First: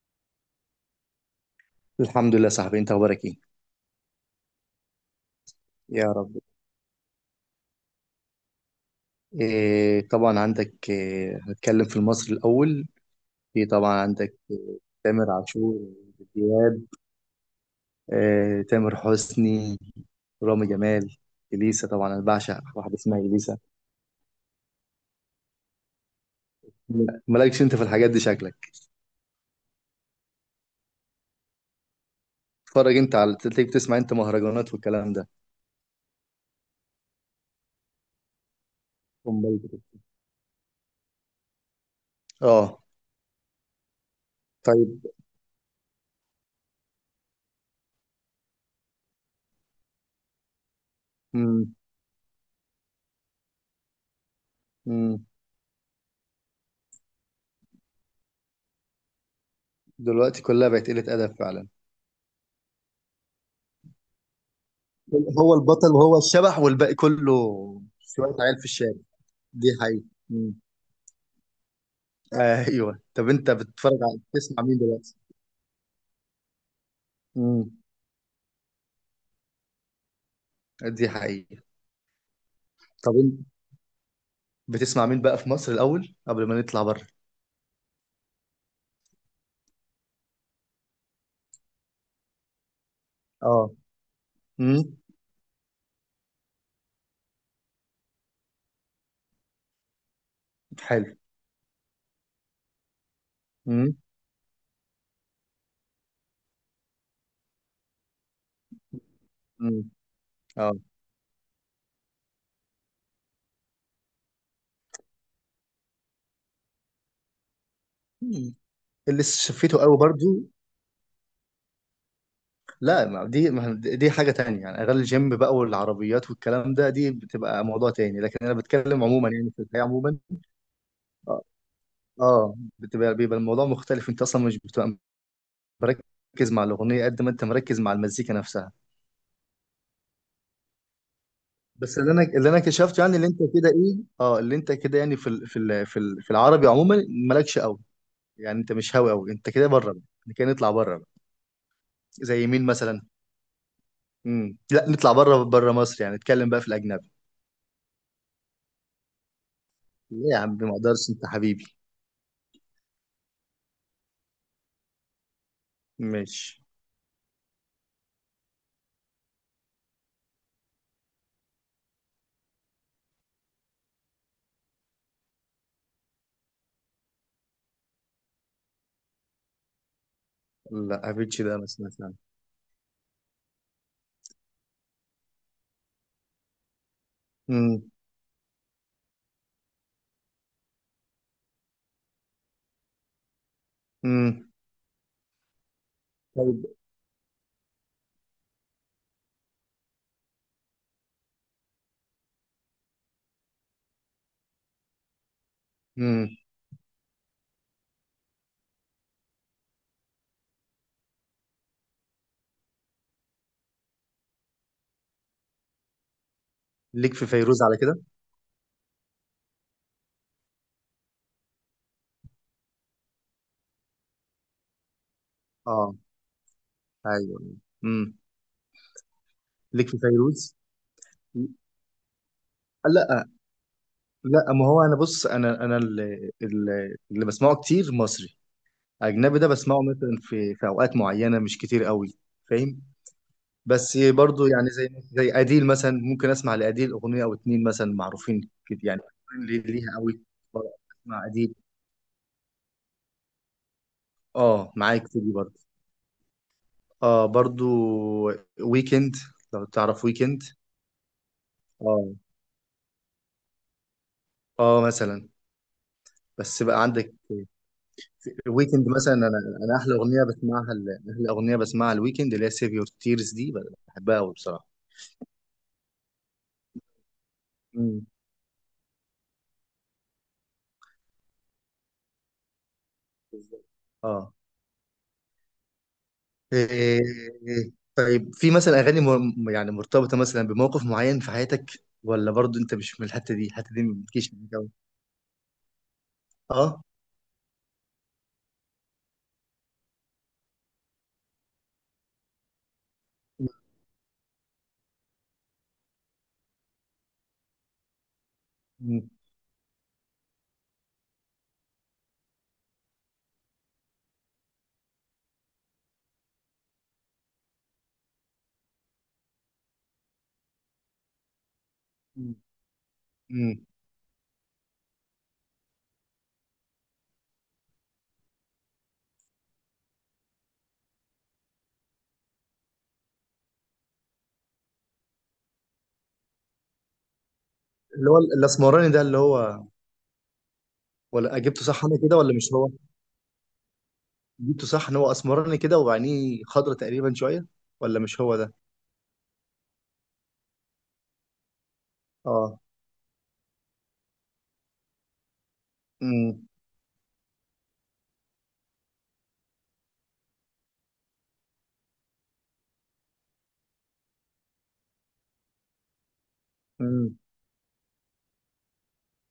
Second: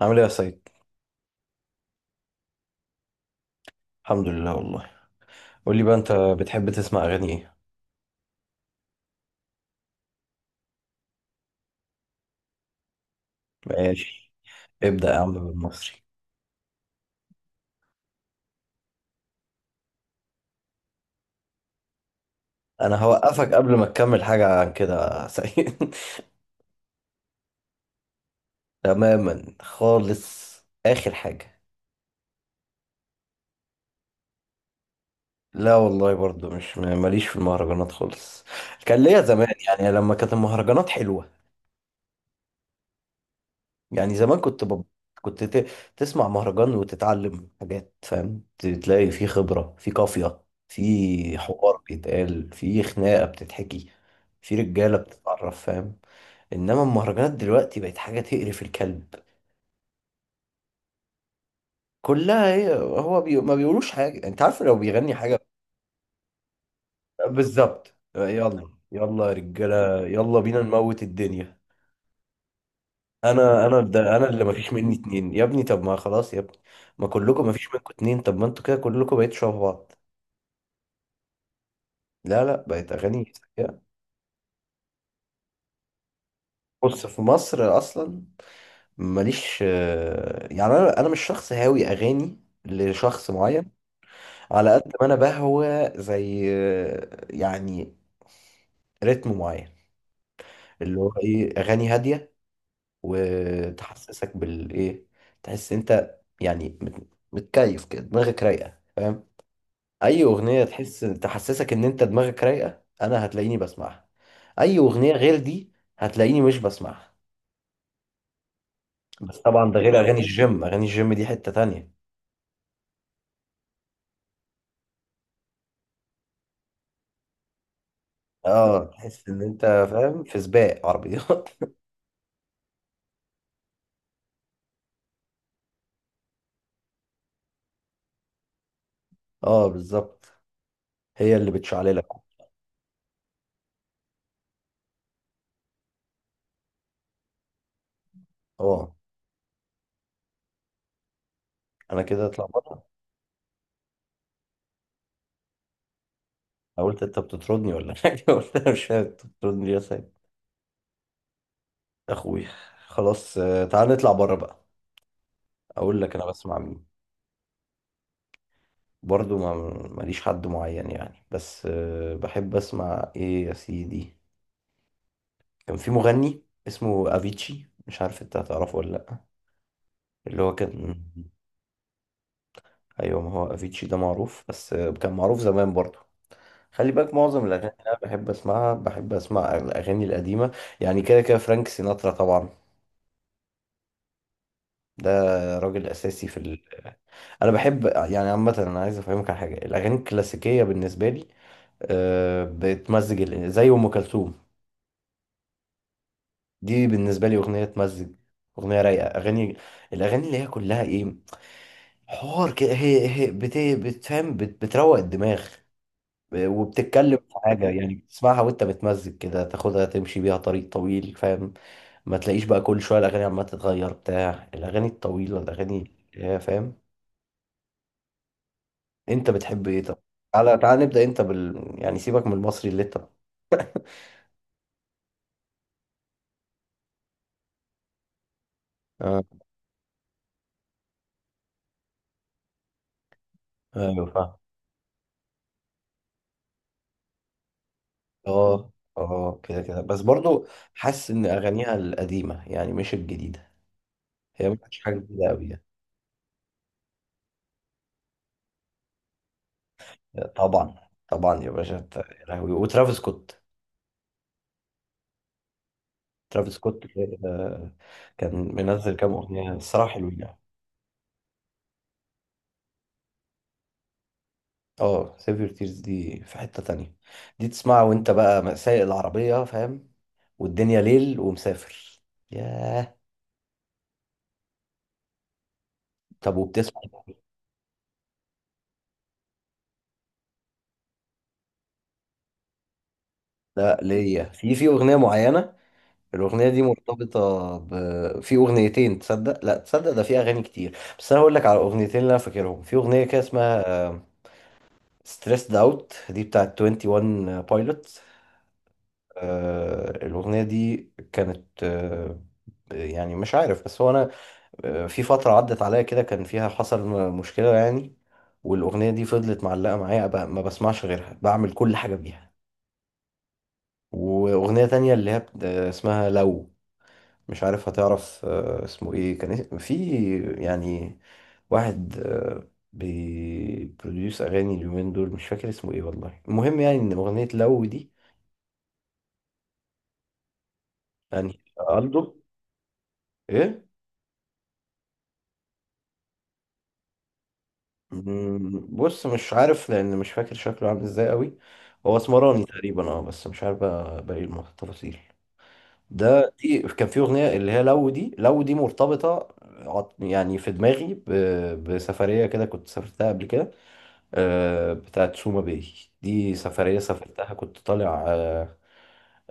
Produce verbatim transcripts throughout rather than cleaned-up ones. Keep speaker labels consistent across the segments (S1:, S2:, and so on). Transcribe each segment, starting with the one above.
S1: عامل ايه يا سيد؟
S2: الحمد لله، صاحبي. انت اخبارك ايه؟
S1: الحمد لله والله. قول لي بقى، انت
S2: يا رب.
S1: بتحب تسمع اغاني ايه؟
S2: إيه طبعا، عندك إيه؟ هتكلم في المصري الاول. في طبعا
S1: ماشي.
S2: عندك إيه.
S1: ابدأ يا
S2: تامر
S1: عم
S2: عاشور،
S1: بالمصري.
S2: عمرو دياب، إيه تامر حسني، رامي جمال، اليسا. طبعا انا بعشق واحده
S1: انا
S2: اسمها
S1: هوقفك
S2: اليسا.
S1: قبل ما تكمل حاجة عن كده يا سيد.
S2: مالكش انت في الحاجات دي شكلك.
S1: تماما خالص. اخر حاجة.
S2: تتفرج انت على، تلاقيك بتسمع انت مهرجانات والكلام ده؟
S1: لا والله، برضو مش ماليش في المهرجانات خالص. كان ليا زمان،
S2: امال
S1: يعني
S2: بتت-
S1: لما كانت المهرجانات حلوة.
S2: اه،
S1: يعني زمان كنت بب...
S2: طيب.
S1: كنت ت... تسمع مهرجان وتتعلم حاجات، فاهم؟ ت- تلاقي في خبرة، في قافية، في
S2: مم.
S1: حوار بيتقال، في خناقة بتتحكي، في رجالة
S2: مم.
S1: بتتعرف، فاهم؟ انما المهرجانات دلوقتي بقت حاجة تقرف الكلب.
S2: دلوقتي كلها بقت قلة ادب فعلا.
S1: كلها، هي هو بي... ما بيقولوش حاجة، انت عارف، لو بيغني حاجة.
S2: هو البطل وهو الشبح والباقي كله
S1: بالظبط.
S2: شويه عيال في
S1: يلا،
S2: الشارع.
S1: يلا يا
S2: دي حقيقة.
S1: رجالة، يلا بينا نموت الدنيا.
S2: ايوه، طب انت
S1: انا انا
S2: بتتفرج
S1: ده
S2: على
S1: انا اللي
S2: بتسمع
S1: مفيش
S2: مين
S1: مني
S2: دلوقتي؟
S1: اتنين يا ابني. طب ما خلاص يا ابني، ما كلكم مفيش
S2: امم.
S1: منكم اتنين. طب ما انتوا كده كلكم بقيتوا شبه بعض.
S2: دي حقيقة.
S1: لا لا، بقت
S2: طب
S1: اغاني
S2: انت
S1: سيئة.
S2: بتسمع مين بقى في مصر الاول قبل ما نطلع
S1: بص،
S2: بره؟
S1: في مصر اصلا ماليش. آه، يعني انا انا مش شخص هاوي اغاني لشخص
S2: اه.
S1: معين. على
S2: امم.
S1: قد ما انا بهوى، زي آه، يعني رتم معين، اللي هو
S2: حلو.
S1: ايه، اغاني هاديه
S2: امم.
S1: وتحسسك بالايه، تحس انت يعني مت- متكيف كده، دماغك رايقه، فاهم؟
S2: امم.
S1: اي اغنيه
S2: اه.
S1: تحس تحسسك ان انت دماغك رايقه، انا هتلاقيني بسمعها. اي اغنيه غير دي هتلاقيني مش بسمعها.
S2: مم. اللي
S1: بس طبعا
S2: شفيته
S1: ده
S2: قوي
S1: غير اغاني
S2: برضو.
S1: الجيم، اغاني الجيم دي حته تانية.
S2: لا، ما دي ما دي حاجة تانية يعني. اغاني الجيم بقى والعربيات والكلام ده دي بتبقى موضوع تاني، لكن انا
S1: اه
S2: بتكلم
S1: تحس
S2: عموما
S1: ان
S2: يعني، في
S1: انت،
S2: الحياة عموما.
S1: فاهم، في سباق
S2: اه.
S1: عربيات.
S2: آه، بتبقى بيبقى الموضوع مختلف. انت اصلا مش بتبقى مركز مع الأغنية قد ما انت مركز مع المزيكا نفسها.
S1: اه بالظبط، هي اللي
S2: بس
S1: بتشعللك.
S2: اللي انا اللي انا كشفته يعني، اللي انت كده ايه اه اللي انت كده يعني، في ال... في ال... في ال... في العربي عموما، مالكش قوي. يعني انت
S1: اه،
S2: مش هاوي قوي، انت كده بره بقى. احنا كده نطلع بره بقى.
S1: انا كده
S2: زي مين
S1: اتلخبطت.
S2: مثلا؟ امم. لا، نطلع بره، بره مصر يعني. نتكلم بقى في
S1: أنا قلت
S2: الاجنبي.
S1: انت بتطردني ولا حاجه، قلت انا مش فاهم انت بتطردني ليه يا سيد.
S2: ليه يا عم؟ ما اقدرش، انت حبيبي.
S1: اخوي. خلاص آه، تعال نطلع بره بقى، اقول لك انا بسمع
S2: ماشي.
S1: مين. برضو ما، ماليش حد معين يعني، بس آه، بحب اسمع ايه يا سيدي. كان في مغني اسمه افيتشي، مش عارف انت هتعرفه ولا لا، اللي هو كان.
S2: لا، افيتش ده مثلا فعلا.
S1: ايوه ما هو افيتشي ده معروف، بس آه، كان معروف زمان برضو. خلي بالك معظم الاغاني اللي
S2: امم.
S1: انا بحب اسمعها، بحب اسمع الاغاني القديمه. يعني كده كده فرانك سيناترا طبعا.
S2: امم.
S1: ده راجل اساسي في ال...
S2: طيب.
S1: انا بحب، يعني عامه انا عايز افهمك على حاجه، الاغاني الكلاسيكيه بالنسبه لي آه، بتمزج ال- زي ام كلثوم.
S2: امم.
S1: دي بالنسبة لي أغنية تمزج، أغنية رايقة. أغاني، الأغاني اللي هي كلها إيه، حوار كده، هي هي بت... بتفهم، بت... بتروق الدماغ، آه،
S2: ليك
S1: وبتتكلم
S2: في
S1: في
S2: فيروز
S1: حاجة،
S2: على
S1: يعني
S2: كده؟
S1: بتسمعها وأنت متمزج كده، تاخدها تمشي بيها طريق طويل، فاهم؟ ما تلاقيش بقى كل شوية الأغاني عمالة تتغير، بتاع الأغاني الطويلة، الأغاني
S2: اه.
S1: اللي هي فاهم.
S2: ايوه. امم.
S1: أنت بتحب إيه
S2: ليك
S1: طب؟
S2: في فيروز؟
S1: تعالى تعالى نبدأ أنت بال، يعني سيبك من المصري اللي أنت.
S2: لا لا، ما هو انا بص، انا انا اللي, اللي اللي بسمعه كتير مصري.
S1: آه
S2: اجنبي ده بسمعه مثلا في في اوقات معينه، مش كتير قوي، فاهم؟ بس
S1: أيوه فاهم.
S2: برضو يعني، زي زي اديل مثلا، ممكن اسمع لاديل اغنيه او اتنين مثلا، معروفين
S1: آه.
S2: كده يعني.
S1: آه
S2: اللي
S1: كده كده،
S2: ليها
S1: بس
S2: قوي.
S1: برضو حاسس إن
S2: اسمع اديل.
S1: أغانيها القديمة يعني، مش الجديدة. هي ما
S2: اه،
S1: كانتش حاجه
S2: معاك في
S1: جديده
S2: دي
S1: قوي.
S2: برضو. اه برضو. ويكند، لو تعرف
S1: يعني
S2: ويكند.
S1: طبعا، طبعا يا باشا. أنت-
S2: اه.
S1: يا لهوي، وترافيس سكوت.
S2: اه مثلا.
S1: ترافيس
S2: بس بقى
S1: سكوت،
S2: عندك.
S1: آه، كان
S2: ويكند
S1: منزل كام
S2: مثلا. انا
S1: اغنيه
S2: انا
S1: الصراحه
S2: احلى
S1: حلوين
S2: اغنيه
S1: يعني.
S2: بسمعها ال- احلى اغنيه بسمعها الويكند اللي هي سيف يور تيرز دي. بحبها قوي بصراحه.
S1: اه سيف يور تيرز دي في حته تانية، دي تسمعها
S2: امم.
S1: وانت بقى سايق العربيه، فاهم؟ والدنيا ليل ومسافر. ياه.
S2: بالظبط. اه.
S1: طب وبتسمع.
S2: إيه، طيب، في مثلا اغاني م- يعني مرتبطه مثلا بموقف معين في حياتك؟ ولا برضو انت مش من الحته دي؟ الحته
S1: لا
S2: دي ما
S1: ليا،
S2: بتجيش
S1: في
S2: معاك
S1: في
S2: أوي؟
S1: اغنيه معينه، الاغنيه دي
S2: اه.
S1: مرتبطه ب... في اغنيتين، تصدق؟ لا تصدق، ده في اغاني كتير، بس انا هقول لك على اغنيتين اللي انا فاكرهم. في اغنيه كده اسمها ستريسد اوت، دي بتاعت واحد وعشرين بايلوت.
S2: م.
S1: آه، الاغنيه دي كانت آه، يعني مش عارف، بس هو انا آه، في فتره عدت عليا كده كان فيها حصل م- مشكله يعني، والاغنيه دي فضلت معلقه معايا، ب- ما بسمعش غيرها، بعمل كل حاجه بيها.
S2: م. م.
S1: واغنيه تانية اللي هي بت- آه، اسمها لو. مش عارف هتعرف آه، اسمه ايه. كان اس- في يعني واحد آه، بيبروديوس اغاني اليومين دول، مش فاكر اسمه ايه والله، المهم يعني ان اغنيه لو دي
S2: اللي هو الاسمراني ده اللي هو. ولا
S1: يعني.
S2: جبته صح انا كده،
S1: الدو.
S2: ولا مش هو؟
S1: ايه.
S2: جبته صح ان هو اسمراني كده، وعينيه خضرة تقريبا شويه. ولا مش هو ده؟
S1: مم، بص مش عارف، لان مش فاكر شكله عامل ازاي قوي. هو اسمراني
S2: اه.
S1: تقريبا اه، بس مش عارف بقى باقي التفاصيل. ده
S2: م.
S1: دي كان في اغنيه اللي هي لو، دي لو دي مرتبطه عط- يعني في دماغي، ب- بسفريه كده كنت سافرتها قبل كده آه، بتاعت سوما باي. دي سفريه
S2: م.
S1: سافرتها، كنت طالع آه،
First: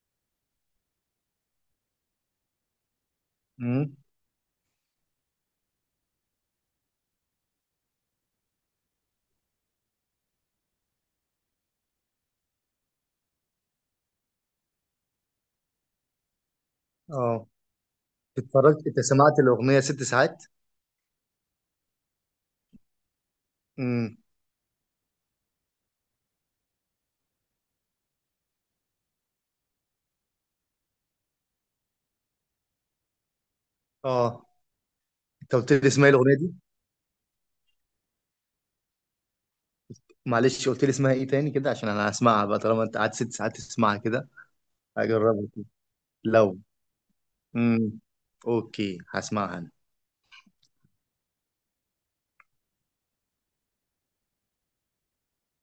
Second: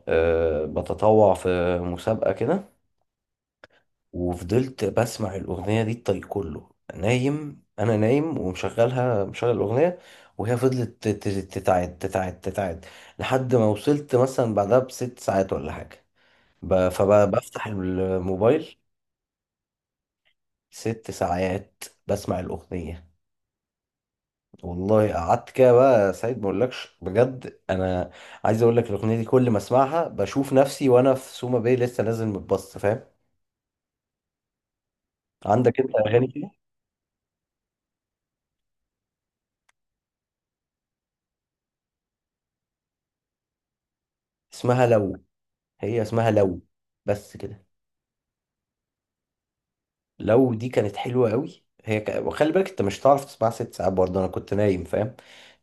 S1: آه، بتطوع في مسابقه كده،
S2: م.
S1: وفضلت بسمع الأغنية دي الطريق كله. نايم، أنا نايم ومشغلها، مشغل الأغنية، وهي فضلت تت- تتعاد تتعاد تتعاد، لحد ما وصلت مثلا بعدها بست ساعات ولا حاجة، ب-
S2: اه،
S1: فبفتح الموبايل.
S2: اتفرجت انت، سمعت الاغنيه ست ساعات؟
S1: ست ساعات بسمع الأغنية،
S2: م.
S1: والله. قعدت كده بقى سعيد، ما اقولكش، بجد انا عايز اقول لك الاغنيه دي كل ما اسمعها بشوف نفسي وانا في سوما باي لسه نازل متبسط، فاهم؟
S2: اه، انت قلت
S1: عندك
S2: لي
S1: انت
S2: اسمها إيه
S1: اغاني
S2: الاغنيه
S1: كده.
S2: دي؟ معلش، قلت لي اسمها ايه تاني كده، عشان انا هسمعها بقى، طالما انت قعدت ست ساعات تسمعها كده.
S1: اسمها لو.
S2: هجربها.
S1: هي اسمها
S2: لو.
S1: لو، بس كده.
S2: امم. اوكي، هسمعها انا.
S1: لو دي كانت حلوة قوي، هي ك... وخلي بالك انت مش هتعرف تسمعها ست ساعات برضه، انا كنت نايم فاهم،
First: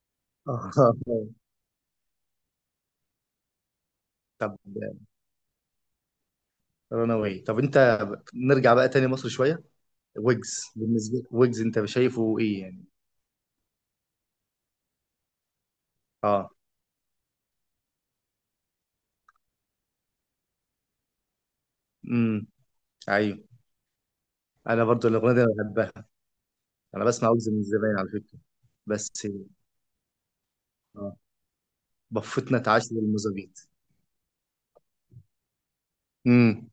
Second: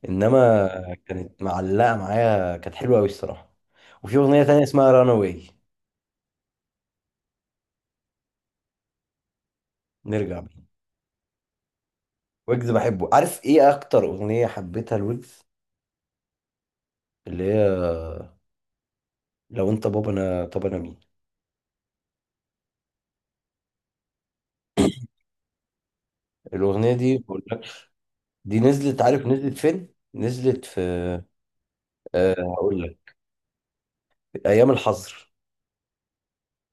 S1: انما كانت معلقة معايا، كانت حلوة قوي الصراحة. وفي اغنية
S2: طب،
S1: تانية اسمها رانا واي.
S2: رناوي؟ طب انت، نرجع بقى تاني مصر شويه.
S1: نرجع بيها.
S2: ويجز بالنسبه لك، ويجز انت شايفه ايه
S1: ويجز
S2: يعني؟
S1: بحبه، عارف ايه اكتر اغنية حبيتها لويجز؟
S2: اه.
S1: اللي هي لو انت بابا انا طب انا مين.
S2: امم. ايوه. انا برضو الاغنيه دي انا بحبها.
S1: الاغنية
S2: انا
S1: دي،
S2: بسمع
S1: بقول
S2: ويجز
S1: لك،
S2: من زمان على فكره.
S1: دي نزلت،
S2: بس.
S1: عارف نزلت فين؟ نزلت في،
S2: اه.
S1: أه
S2: بفتنا
S1: هقول
S2: اتعاش
S1: لك،
S2: للمزابيط.
S1: ايام الحظر.
S2: امم.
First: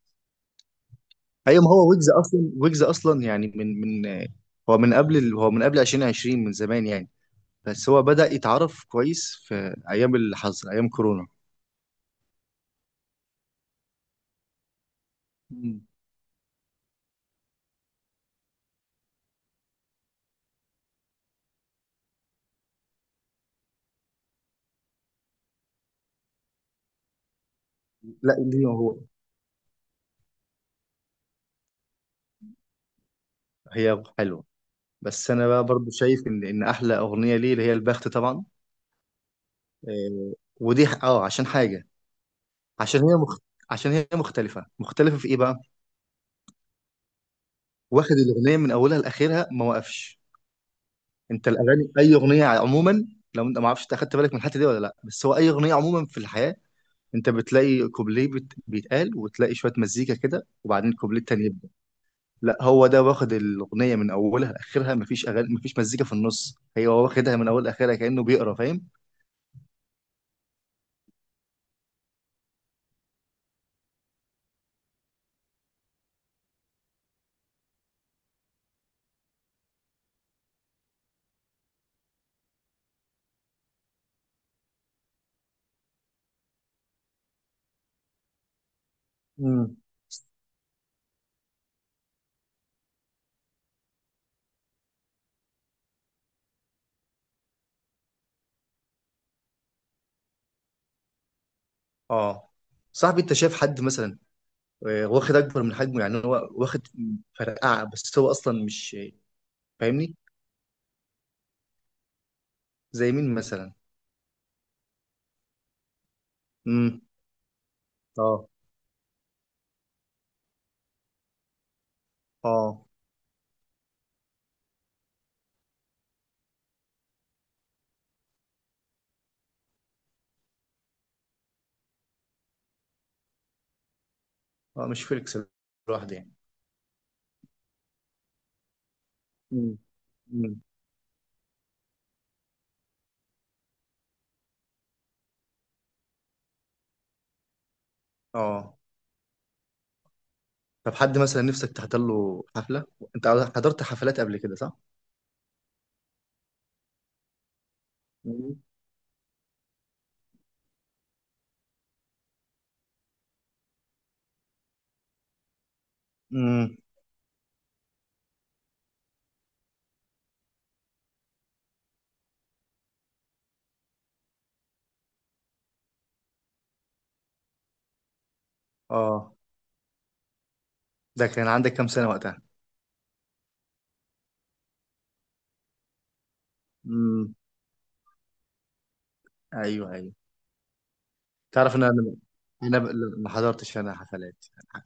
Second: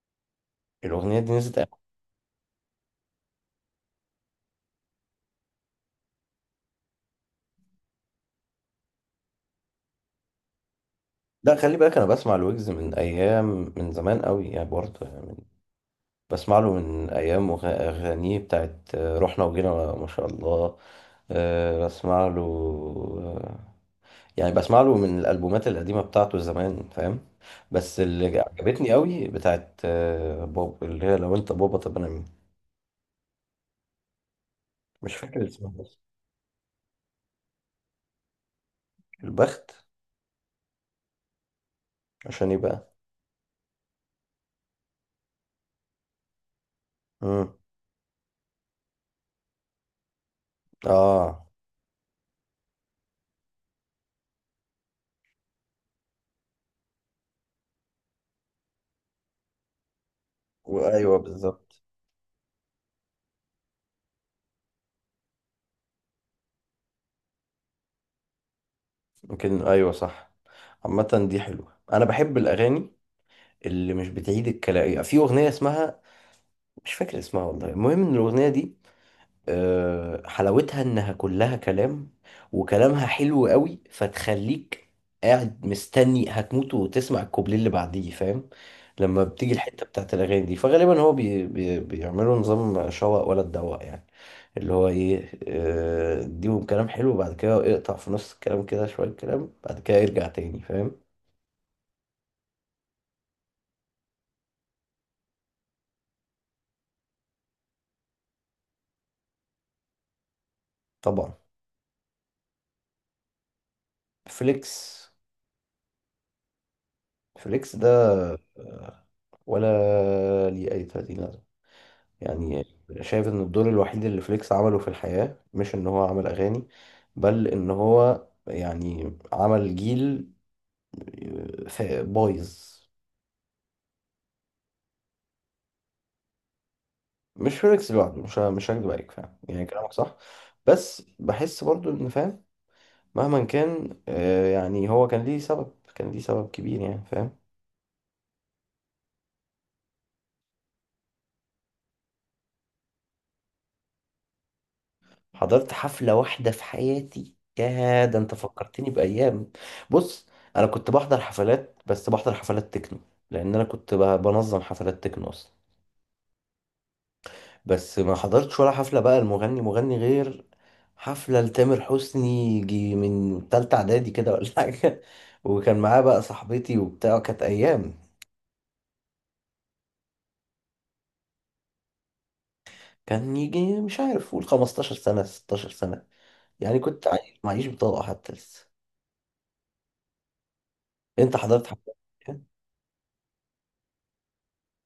S1: الاغنية دي نزلت.
S2: ايوه، ما هو ويجز اصلا، ويجز اصلا يعني، من من هو من قبل ال- هو من قبل ألفين وعشرين، من زمان يعني. بس هو بدأ يتعرف كويس في أيام الحظر، أيام كورونا.
S1: لا خلي بالك، انا بسمع الويجز من ايام، من زمان قوي يعني برضه يعني من-
S2: مم.
S1: بسمع له من ايام وغ- اغانيه بتاعت آه، رحنا وجينا ما شاء الله. آه، بسمع له آه، يعني بسمع له من الالبومات القديمه بتاعته زمان، فاهم؟ بس
S2: لا
S1: اللي
S2: ليه
S1: عجبتني
S2: هو،
S1: قوي بتاعت آه، بوب، اللي هي لو انت بابا طب انا مين.
S2: هي حلوة،
S1: مش
S2: بس
S1: فاكر
S2: أنا بقى
S1: اسمها
S2: برضو
S1: بس.
S2: شايف إن إن أحلى أغنية ليه اللي هي البخت طبعا.
S1: البخت.
S2: آه، ودي ح- أه عشان حاجة.
S1: عشان يبقى.
S2: عشان هي مخت... عشان هي مختلفة، مختلفة في إيه بقى؟
S1: امم.
S2: واخد الأغنية من أولها لآخرها، ما وقفش.
S1: اه.
S2: أنت الأغاني، أي أغنية عموما، لو أنت، ما أعرفش أنت أخدت بالك من الحتة دي ولا لأ، بس هو أي أغنية عموما في الحياة، أنت بتلاقي كوبليه بت... بيتقال، وتلاقي شوية مزيكا كده، وبعدين
S1: وايوه
S2: كوبليه تاني.
S1: بالظبط.
S2: لا، هو ده واخد الاغنيه من اولها لاخرها، مفيش اغاني، مفيش مزيكا في النص. هي هو واخدها من اول لاخرها كانه بيقرا، فاهم.
S1: يمكن ايوه صح. عامه دي حلوه، انا بحب الاغاني اللي مش بتعيد الكلام. في اغنيه اسمها، مش فاكر اسمها والله، المهم ان الاغنيه دي آه، حلاوتها انها كلها كلام، وكلامها حلو قوي، فتخليك قاعد مستني هتموت وتسمع الكوبليه اللي بعديه، فاهم؟ لما بتيجي
S2: امم.
S1: الحته بتاعت الاغاني دي، فغالبا هو بي بي بيعملوا نظام شوق ولا تدوق يعني، اللي هو ايه، آه، اديهم كلام حلو بعد كده اقطع في نص الكلام كده شويه كلام بعد كده يرجع تاني، فاهم؟
S2: اه. صاحبي انت شايف حد مثلا، آه، واخد اكبر من حجمه؟ يعني هو واخد فرقعه، بس هو اصلا مش، فاهمني؟
S1: طبعا.
S2: زي مين مثلا؟
S1: فليكس.
S2: امم.
S1: فليكس ده
S2: اه.
S1: آه، ولا ليه أي تلاتين لازمة يعني.
S2: اه.
S1: شايف إن الدور الوحيد اللي فليكس عمله في الحياة مش إن هو عمل أغاني، بل إن هو يعني عمل جيل فا- بايظ.
S2: اه، مش فيليكس لوحده يعني.
S1: مش فليكس لوحده، مش ه- مش هكدب عليك، فاهم، يعني
S2: امم.
S1: كلامك صح،
S2: امم.
S1: بس بحس برضو إن، فاهم، مهما كان آه، يعني هو كان ليه سبب، كان ليه سبب كبير يعني، فاهم؟
S2: اه. طب، حد مثلا نفسك تحضر له حفله؟ انت حضرت حفلات قبل كده صح؟
S1: حضرت حفلة واحدة في حياتي، يا ده انت
S2: امم.
S1: فكرتني بأيام. بص، انا كنت بحضر حفلات، بس بحضر حفلات تكنو، لان انا كنت ب- بنظم حفلات تكنو اصلا.
S2: امم.
S1: بس ما حضرتش ولا حفلة بقى المغني مغني، غير حفلة لتامر حسني، يجي من تالتة اعدادي كده ولا حاجة. وكان معاه بقى صاحبتي وبتاع، كانت ايام.
S2: اه. ده كان عندك كام سنه وقتها؟
S1: كان يجي مش عارف، قول خمستاشر سنة ستاشر سنة، يعني كنت
S2: امم.
S1: عايش معيش بطاقة حتى لسه.
S2: ايوه ايوه.
S1: انت حضرت
S2: تعرف ان
S1: حفلة
S2: انا انا ب- ما حضرتش انا حفلات.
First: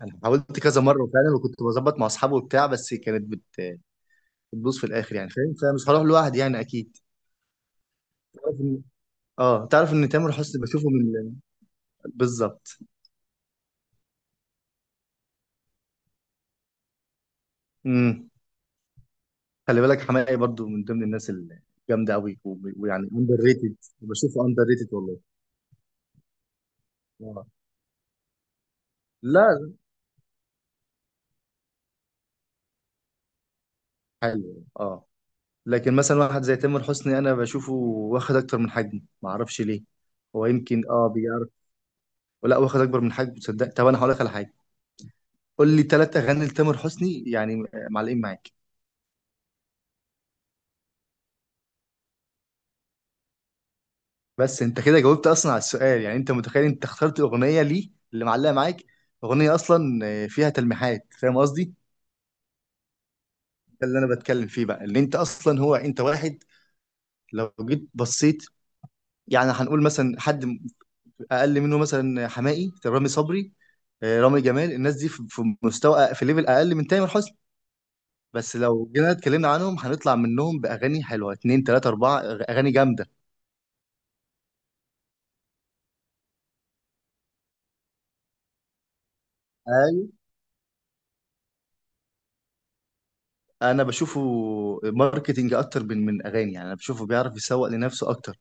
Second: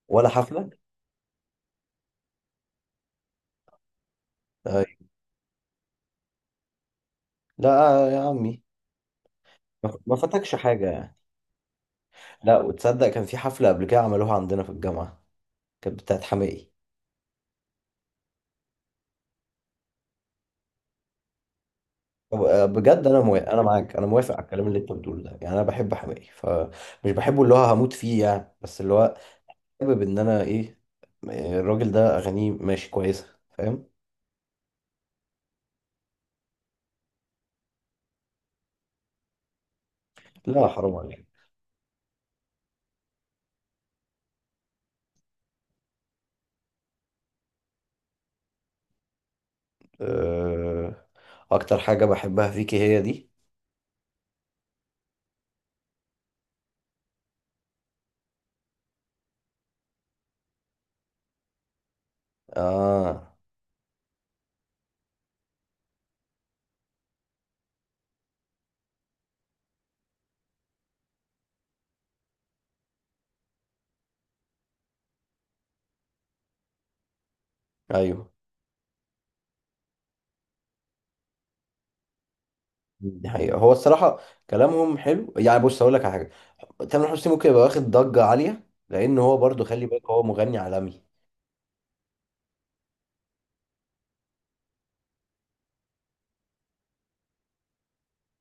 S2: انا
S1: ولا
S2: حاولت
S1: حفلة؟
S2: كذا مره وفعلا، وكنت بظبط مع اصحابي وبتاع، بس كانت بت- بتبوظ في
S1: آه،
S2: الاخر يعني، فاهم. فمش هروح لوحدي يعني اكيد.
S1: لا يا
S2: تعرف
S1: عمي،
S2: ان اه تعرف
S1: ما
S2: ان
S1: ما
S2: تامر
S1: فاتكش
S2: حسني بشوفه
S1: حاجة يعني.
S2: من.
S1: لا
S2: بالظبط.
S1: وتصدق كان في حفلة قبل كده عملوها عندنا في الجامعة، كانت بتاعت حماقي.
S2: امم. خلي بالك حماقي برضو من ضمن الناس الجامده قوي،
S1: طب، آه، بجد
S2: ويعني
S1: انا
S2: اندر
S1: موافق، انا
S2: ريتد،
S1: معاك، انا موافق على
S2: بشوفه اندر
S1: الكلام اللي انت
S2: ريتد والله.
S1: بتقوله ده، يعني انا بحب حماقي، فمش بحبه
S2: آه.
S1: اللي هو هموت فيه يعني، بس اللي هو
S2: لا،
S1: حابب ان انا ايه، آه، الراجل ده اغانيه ماشي كويسة، فاهم؟
S2: حلو اه، لكن مثلا واحد زي تامر حسني انا بشوفه واخد اكتر من حجمه، ما اعرفش ليه، هو
S1: لا
S2: يمكن
S1: حرام
S2: اه،
S1: عليك.
S2: ولا واخد اكبر من حجمه؟ تصدق، طب انا هقول لك على حاجه. قول لي ثلاث اغاني لتامر حسني يعني معلقين معاك.
S1: أه... اكتر حاجة بحبها فيكي هي دي.
S2: بس انت كده جاوبت اصلا على السؤال يعني، انت متخيل انت اخترت اغنيه ليه اللي معلقه معاك، اغنيه اصلا فيها تلميحات، فاهم قصدي؟
S1: اه.
S2: ده اللي انا بتكلم فيه بقى، اللي انت اصلا هو انت واحد لو جيت بصيت، يعني هنقول مثلا حد اقل منه، مثلا حماقي، رامي صبري، آه، رامي جمال. الناس دي في في مستوى، في ليفل اقل من تامر حسني.
S1: ايوه
S2: بس لو جينا اتكلمنا عنهم، هنطلع منهم باغاني حلوه، اتنين تلاته اربعه اغاني جامده.
S1: دي حقيقة، هو الصراحة كلامهم حلو يعني. بص هقول لك على حاجة، تامر حسني ممكن يبقى واخد ضجة عالية، لأن هو برضو خلي
S2: ايوه.
S1: بالك هو مغني عالمي.
S2: انا بشوفه ماركتينج اكتر من من اغاني يعني، انا بشوفه بيعرف يسوق لنفسه اكتر.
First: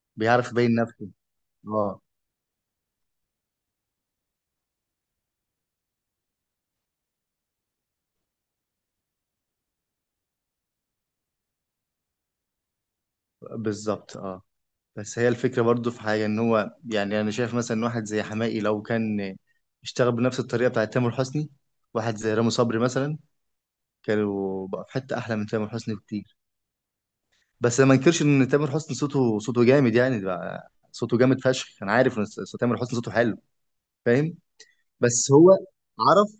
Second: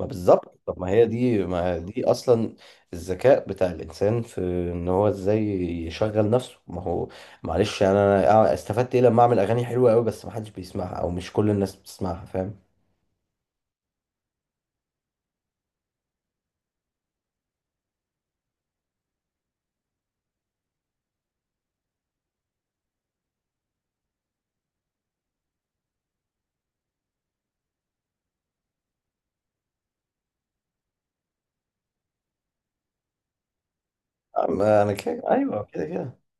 S1: ما
S2: بيعرف
S1: بالظبط،
S2: يبين
S1: طب ما هي
S2: نفسه.
S1: دي، ما
S2: اه.
S1: دي أصلا الذكاء بتاع الإنسان، في إن هو إزاي يشغل نفسه. ما هو معلش يعني، أنا استفدت إيه لما أعمل أغاني حلوة أوي بس ما حدش بيسمعها أو مش كل الناس بتسمعها، فاهم؟
S2: بالظبط اه. بس هي الفكره برضو، في حاجه ان هو يعني، انا شايف مثلا واحد زي حماقي لو كان اشتغل بنفس الطريقه بتاعت تامر حسني، واحد زي رامي صبري مثلا، كانوا بقى في حته احلى من تامر حسني بكتير. بس أنا ما انكرش ان تامر حسني صوته، صوته جامد يعني بقى، صوته جامد فشخ، انا عارف ان س- تامر حسني صوته حلو، فاهم.
S1: أم- أنا كده
S2: بس هو
S1: أيوه، كده كده.
S2: عرف،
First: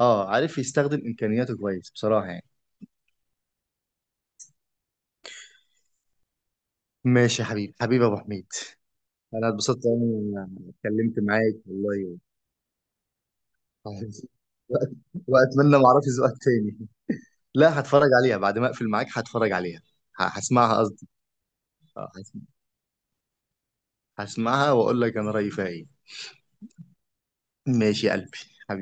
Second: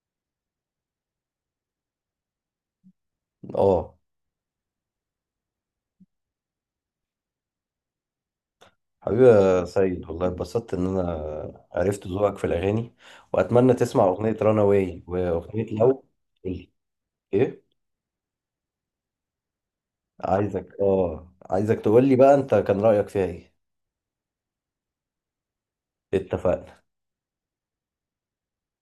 S2: اه عارف يستخدم امكانياته كويس بصراحه يعني.
S1: أه.
S2: ماشي يا حبيبي، حبيبي يا ابو حميد.
S1: حبيبي
S2: انا
S1: يا
S2: اتبسطت أوي
S1: سيد، والله
S2: اني
S1: اتبسطت ان انا
S2: اتكلمت معاك
S1: عرفت
S2: والله.
S1: ذوقك في الاغاني، واتمنى
S2: و-
S1: تسمع اغنيه رانا واي واغنيه
S2: واتمنى ما
S1: لو.
S2: اعرفش ذوقك
S1: قولي.
S2: تاني.
S1: ايه.
S2: لا، هتفرج عليها بعد ما اقفل معاك، هتفرج عليها. ه-
S1: عايزك،
S2: هسمعها قصدي.
S1: اه عايزك تقول
S2: آه،
S1: لي بقى
S2: هسم-
S1: انت كان رايك فيها ايه.
S2: هسمعها واقول لك انا رايي فيها ايه.
S1: اتفقنا.
S2: ماشي يا قلبي. حبيبي.